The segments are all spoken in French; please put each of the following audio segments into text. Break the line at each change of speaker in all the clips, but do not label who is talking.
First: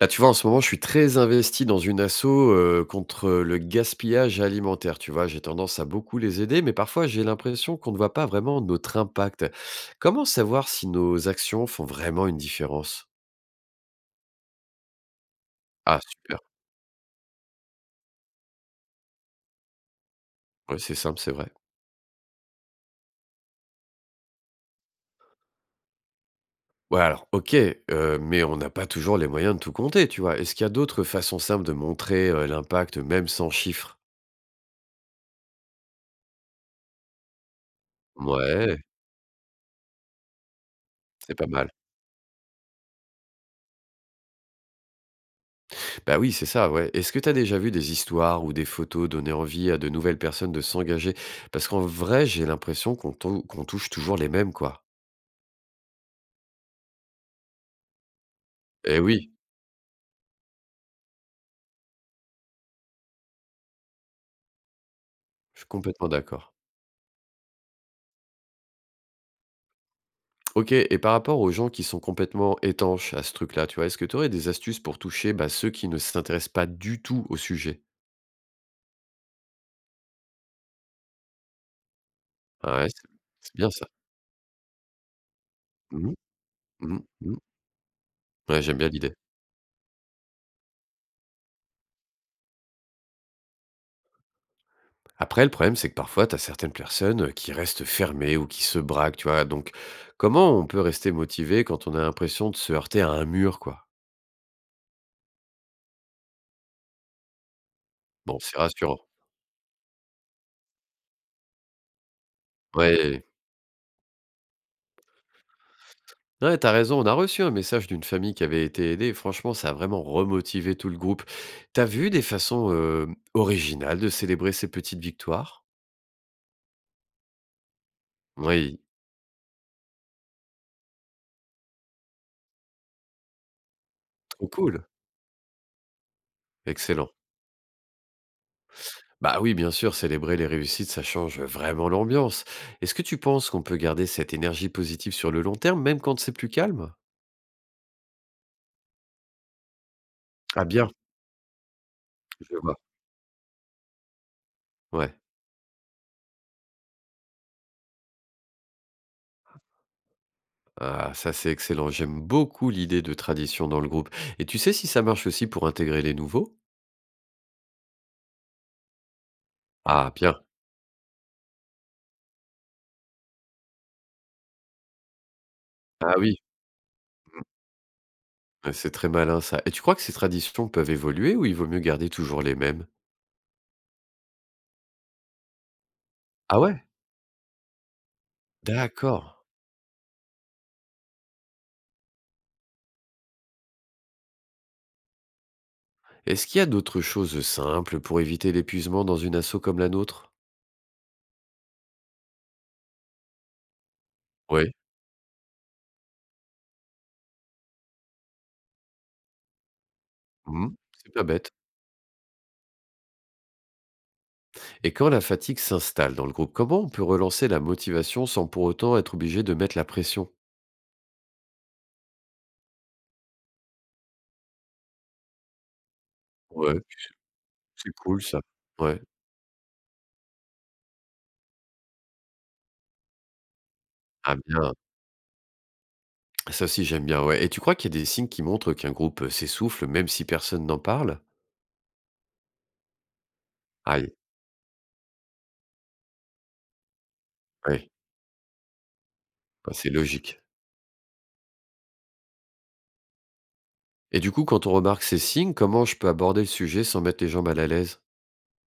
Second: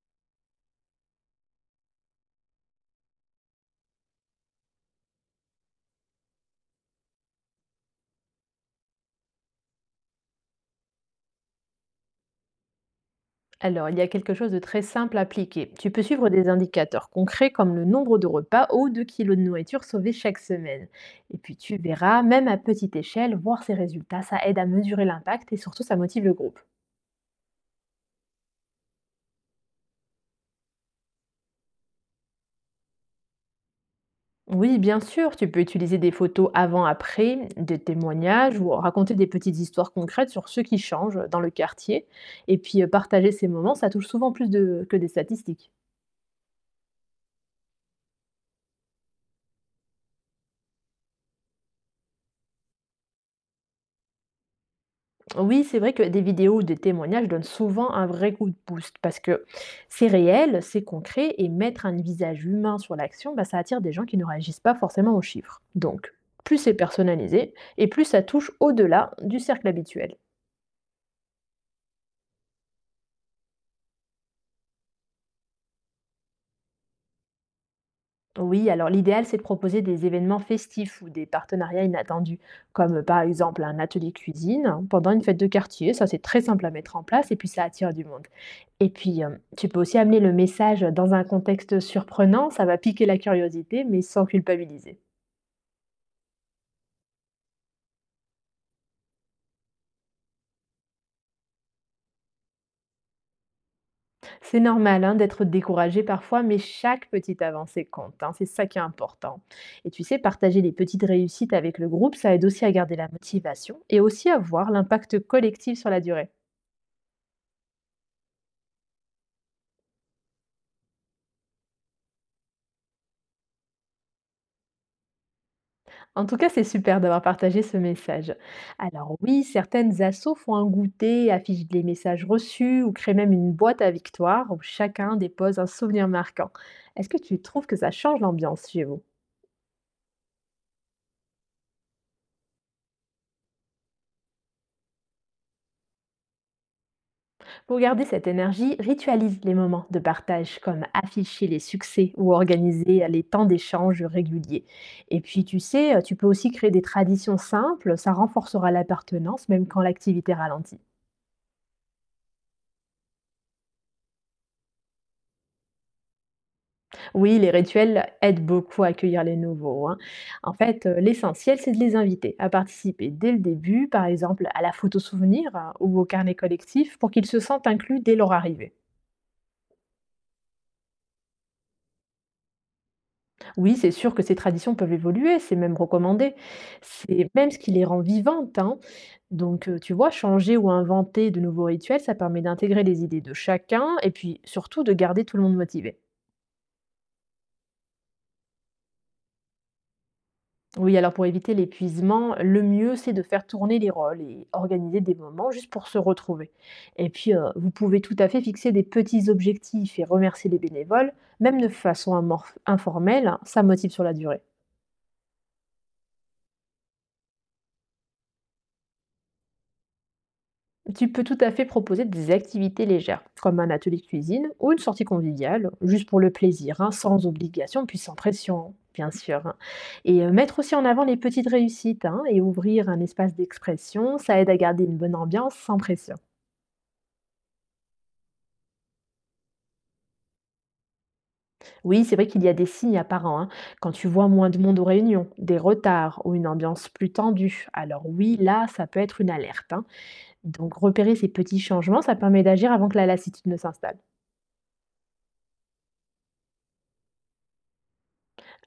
Là, tu vois, en ce moment, je suis très investi dans une asso contre le gaspillage alimentaire. Tu vois, j'ai tendance à beaucoup les aider, mais parfois, j'ai l'impression qu'on ne voit pas vraiment notre impact. Comment savoir si nos actions font vraiment une différence?
Alors, il y a quelque chose de très simple à appliquer. Tu
Ah,
peux suivre
super.
des indicateurs concrets comme le nombre de repas ou de kilos de nourriture sauvés chaque
Ouais,
semaine.
c'est simple, c'est
Et
vrai.
puis tu verras, même à petite échelle, voir ces résultats, ça aide à mesurer l'impact et surtout ça motive le groupe.
Ouais, alors, ok, mais on n'a pas toujours les moyens de tout compter, tu vois. Est-ce qu'il y a d'autres façons simples de montrer l'impact, même sans chiffres?
Oui, bien sûr, tu peux utiliser des photos avant-après, des témoignages ou
Ouais,
raconter des petites histoires concrètes sur ceux qui changent
c'est
dans
pas
le
mal.
quartier. Et puis partager ces moments, ça touche souvent que des statistiques.
Bah oui, c'est ça, ouais. Est-ce que tu as déjà vu des histoires ou des photos donner envie à de nouvelles personnes de s'engager? Parce qu'en vrai, j'ai l'impression qu'on touche toujours les mêmes, quoi.
Oui, c'est vrai que des vidéos ou des témoignages donnent souvent un vrai coup de boost
Eh
parce
oui,
que c'est réel, c'est concret et mettre un visage humain sur l'action, bah, ça attire des gens qui ne réagissent pas forcément aux
je
chiffres.
suis complètement
Donc,
d'accord.
plus c'est personnalisé et plus ça touche au-delà du cercle habituel.
Ok, et par rapport aux gens qui sont complètement étanches à ce truc-là, tu vois, est-ce que tu aurais des astuces pour toucher bah, ceux qui ne s'intéressent pas du tout au sujet?
Oui, alors l'idéal, c'est de proposer des événements festifs ou des partenariats inattendus,
Ah ouais,
comme
c'est
par
c'est
exemple
bien
un
ça.
atelier cuisine pendant une fête de quartier. Ça,
Mhm,
c'est très simple à mettre en
mhm,
place et
mhm.
puis ça attire du monde.
Ouais, j'aime bien
Et
l'idée.
puis, tu peux aussi amener le message dans un contexte surprenant, ça va piquer la curiosité, mais sans culpabiliser.
Après, le problème, c'est que parfois, tu as certaines personnes qui restent fermées ou qui se braquent, tu vois. Donc, comment on peut rester motivé quand on a l'impression de se heurter à un mur, quoi?
C'est normal, hein, d'être découragé parfois, mais chaque petite avancée compte, hein,
Bon,
c'est
c'est
ça qui est
rassurant.
important. Et tu sais, partager les petites réussites avec le groupe, ça aide aussi à garder la
Ouais,
motivation et aussi à voir l'impact collectif sur la durée.
ouais, t'as raison. On a reçu un message d'une famille qui avait été aidée. Franchement, ça a vraiment remotivé tout le groupe. T'as vu des façons originales de célébrer ces petites victoires?
En tout cas, c'est super d'avoir partagé ce message.
Oui,
Alors oui, certaines assos font un goûter, affichent les messages reçus ou créent même une boîte à
trop
victoire où
cool.
chacun dépose un souvenir marquant. Est-ce
Excellent.
que tu trouves que ça change l'ambiance chez vous?
Bah oui, bien sûr, célébrer les réussites, ça change vraiment l'ambiance. Est-ce que tu penses qu'on peut garder cette énergie positive sur le long terme, même quand c'est plus calme?
Pour garder cette énergie, ritualise les moments de partage
Ah
comme
bien,
afficher les succès ou
je vois.
organiser les temps d'échange réguliers.
Ouais.
Et puis tu sais, tu peux aussi créer des traditions simples, ça renforcera l'appartenance même quand l'activité ralentit.
Ah, ça c'est excellent. J'aime beaucoup l'idée de tradition dans le groupe. Et tu sais si ça marche aussi pour intégrer les nouveaux?
Oui, les rituels aident beaucoup à accueillir les nouveaux, hein.
Ah bien.
En fait, l'essentiel, c'est de les inviter à participer dès le début, par exemple à la photo souvenir hein, ou au
Ah
carnet
oui,
collectif, pour qu'ils se sentent inclus dès leur arrivée.
ouais, c'est très malin ça. Et tu crois que ces traditions peuvent évoluer ou il vaut mieux garder toujours les mêmes?
Oui, c'est sûr que ces traditions peuvent évoluer, c'est même recommandé.
Ah ouais?
C'est même ce qui les rend vivantes, hein.
D'accord.
Donc, tu vois, changer ou inventer de nouveaux rituels, ça permet d'intégrer les idées de chacun et puis surtout de garder tout le monde motivé.
Est-ce qu'il y a d'autres choses simples pour éviter l'épuisement dans une asso comme la nôtre?
Oui, alors pour éviter l'épuisement, le mieux, c'est de faire tourner les rôles et
Oui.
organiser des moments juste pour se retrouver. Et puis, vous pouvez tout à fait fixer des petits objectifs et remercier les
Mhm.
bénévoles,
C'est pas bête.
même de façon informelle, hein, ça motive sur la durée.
Et quand la fatigue s'installe dans le groupe, comment on peut relancer la motivation sans pour autant être obligé de mettre la pression?
Tu peux tout à fait proposer des activités légères, comme un atelier de cuisine ou une sortie conviviale, juste pour le plaisir,
Ouais,
hein, sans obligation,
c'est
puis sans
cool ça.
pression,
Ouais.
bien sûr, hein. Et mettre aussi en avant les petites réussites hein, et ouvrir un espace d'expression,
Ah
ça aide à
bien,
garder une bonne ambiance sans pression.
ça aussi j'aime bien, ouais. Et tu crois qu'il y a des signes qui montrent qu'un groupe, s'essouffle même si personne n'en parle?
Oui, c'est vrai qu'il y a des signes apparents, hein. Quand tu
Aïe,
vois moins de monde aux réunions, des retards ou une ambiance plus tendue,
ouais,
alors oui, là, ça peut être une alerte,
bah,
hein.
c'est logique.
Donc repérer ces petits changements, ça permet d'agir avant que la lassitude ne s'installe.
Et du coup, quand on remarque ces signes, comment je peux aborder le sujet sans mettre les gens mal à l'aise?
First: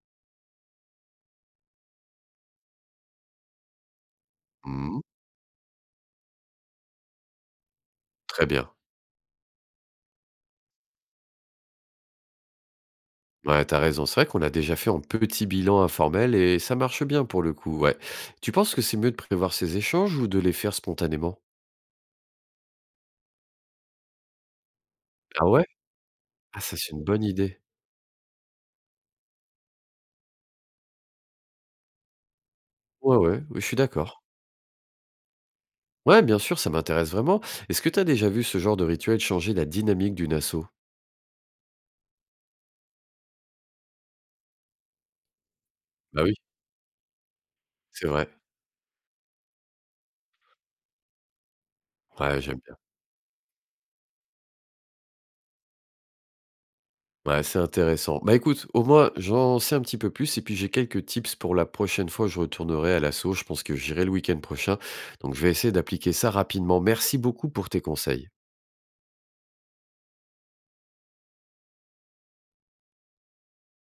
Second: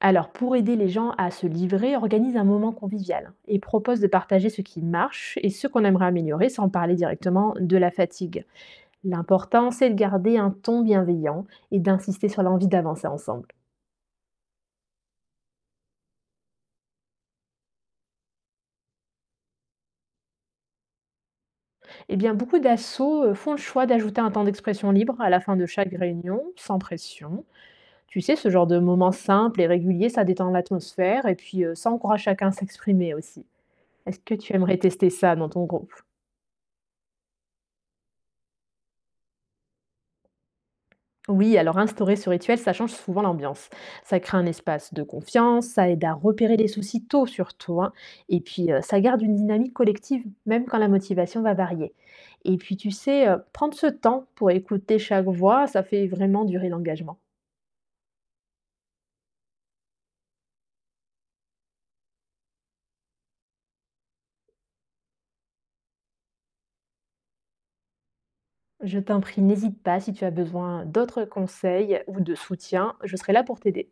Alors pour aider les gens à se livrer, organise un moment convivial hein, et propose de partager ce qui
Mmh,
marche et ce qu'on aimerait améliorer sans parler directement de la fatigue.
très bien.
L'important, c'est de garder un ton bienveillant et d'insister sur l'envie d'avancer ensemble.
Ouais, tu as raison. C'est vrai qu'on l'a déjà fait en petit bilan informel et ça marche bien pour le coup, ouais. Tu penses que c'est mieux de prévoir ces échanges ou de les faire spontanément?
Eh bien, beaucoup d'assauts font le choix d'ajouter un temps d'expression libre à la
Ah
fin de
ouais?
chaque réunion,
Ah ça,
sans
c'est une bonne
pression.
idée.
Tu sais, ce genre de moment simple et régulier, ça détend l'atmosphère et puis ça encourage chacun à s'exprimer
Ouais, ouais,
aussi.
oui, je suis
Est-ce
d'accord.
que tu aimerais tester ça dans ton groupe?
Ouais, bien sûr, ça m'intéresse vraiment. Est-ce que tu as déjà vu ce genre de rituel changer la dynamique d'une asso?
Oui, alors instaurer ce rituel, ça change souvent l'ambiance. Ça crée un espace de confiance, ça aide à
Bah oui,
repérer les soucis tôt surtout, hein,
c'est vrai.
et puis ça garde une dynamique collective, même quand la motivation va varier.
Ouais,
Et
j'aime bien.
puis, tu sais, prendre ce temps pour écouter chaque voix, ça fait vraiment durer l'engagement.
Ouais, c'est intéressant. Bah écoute, au moins, j'en sais un petit peu plus et puis j'ai quelques tips pour la prochaine fois où je retournerai à l'assaut. Je pense que j'irai le week-end prochain. Donc, je vais essayer d'appliquer ça rapidement. Merci beaucoup pour tes conseils.
Je t'en prie, n'hésite pas si tu as besoin d'autres conseils ou de soutien, je serai là pour t'aider.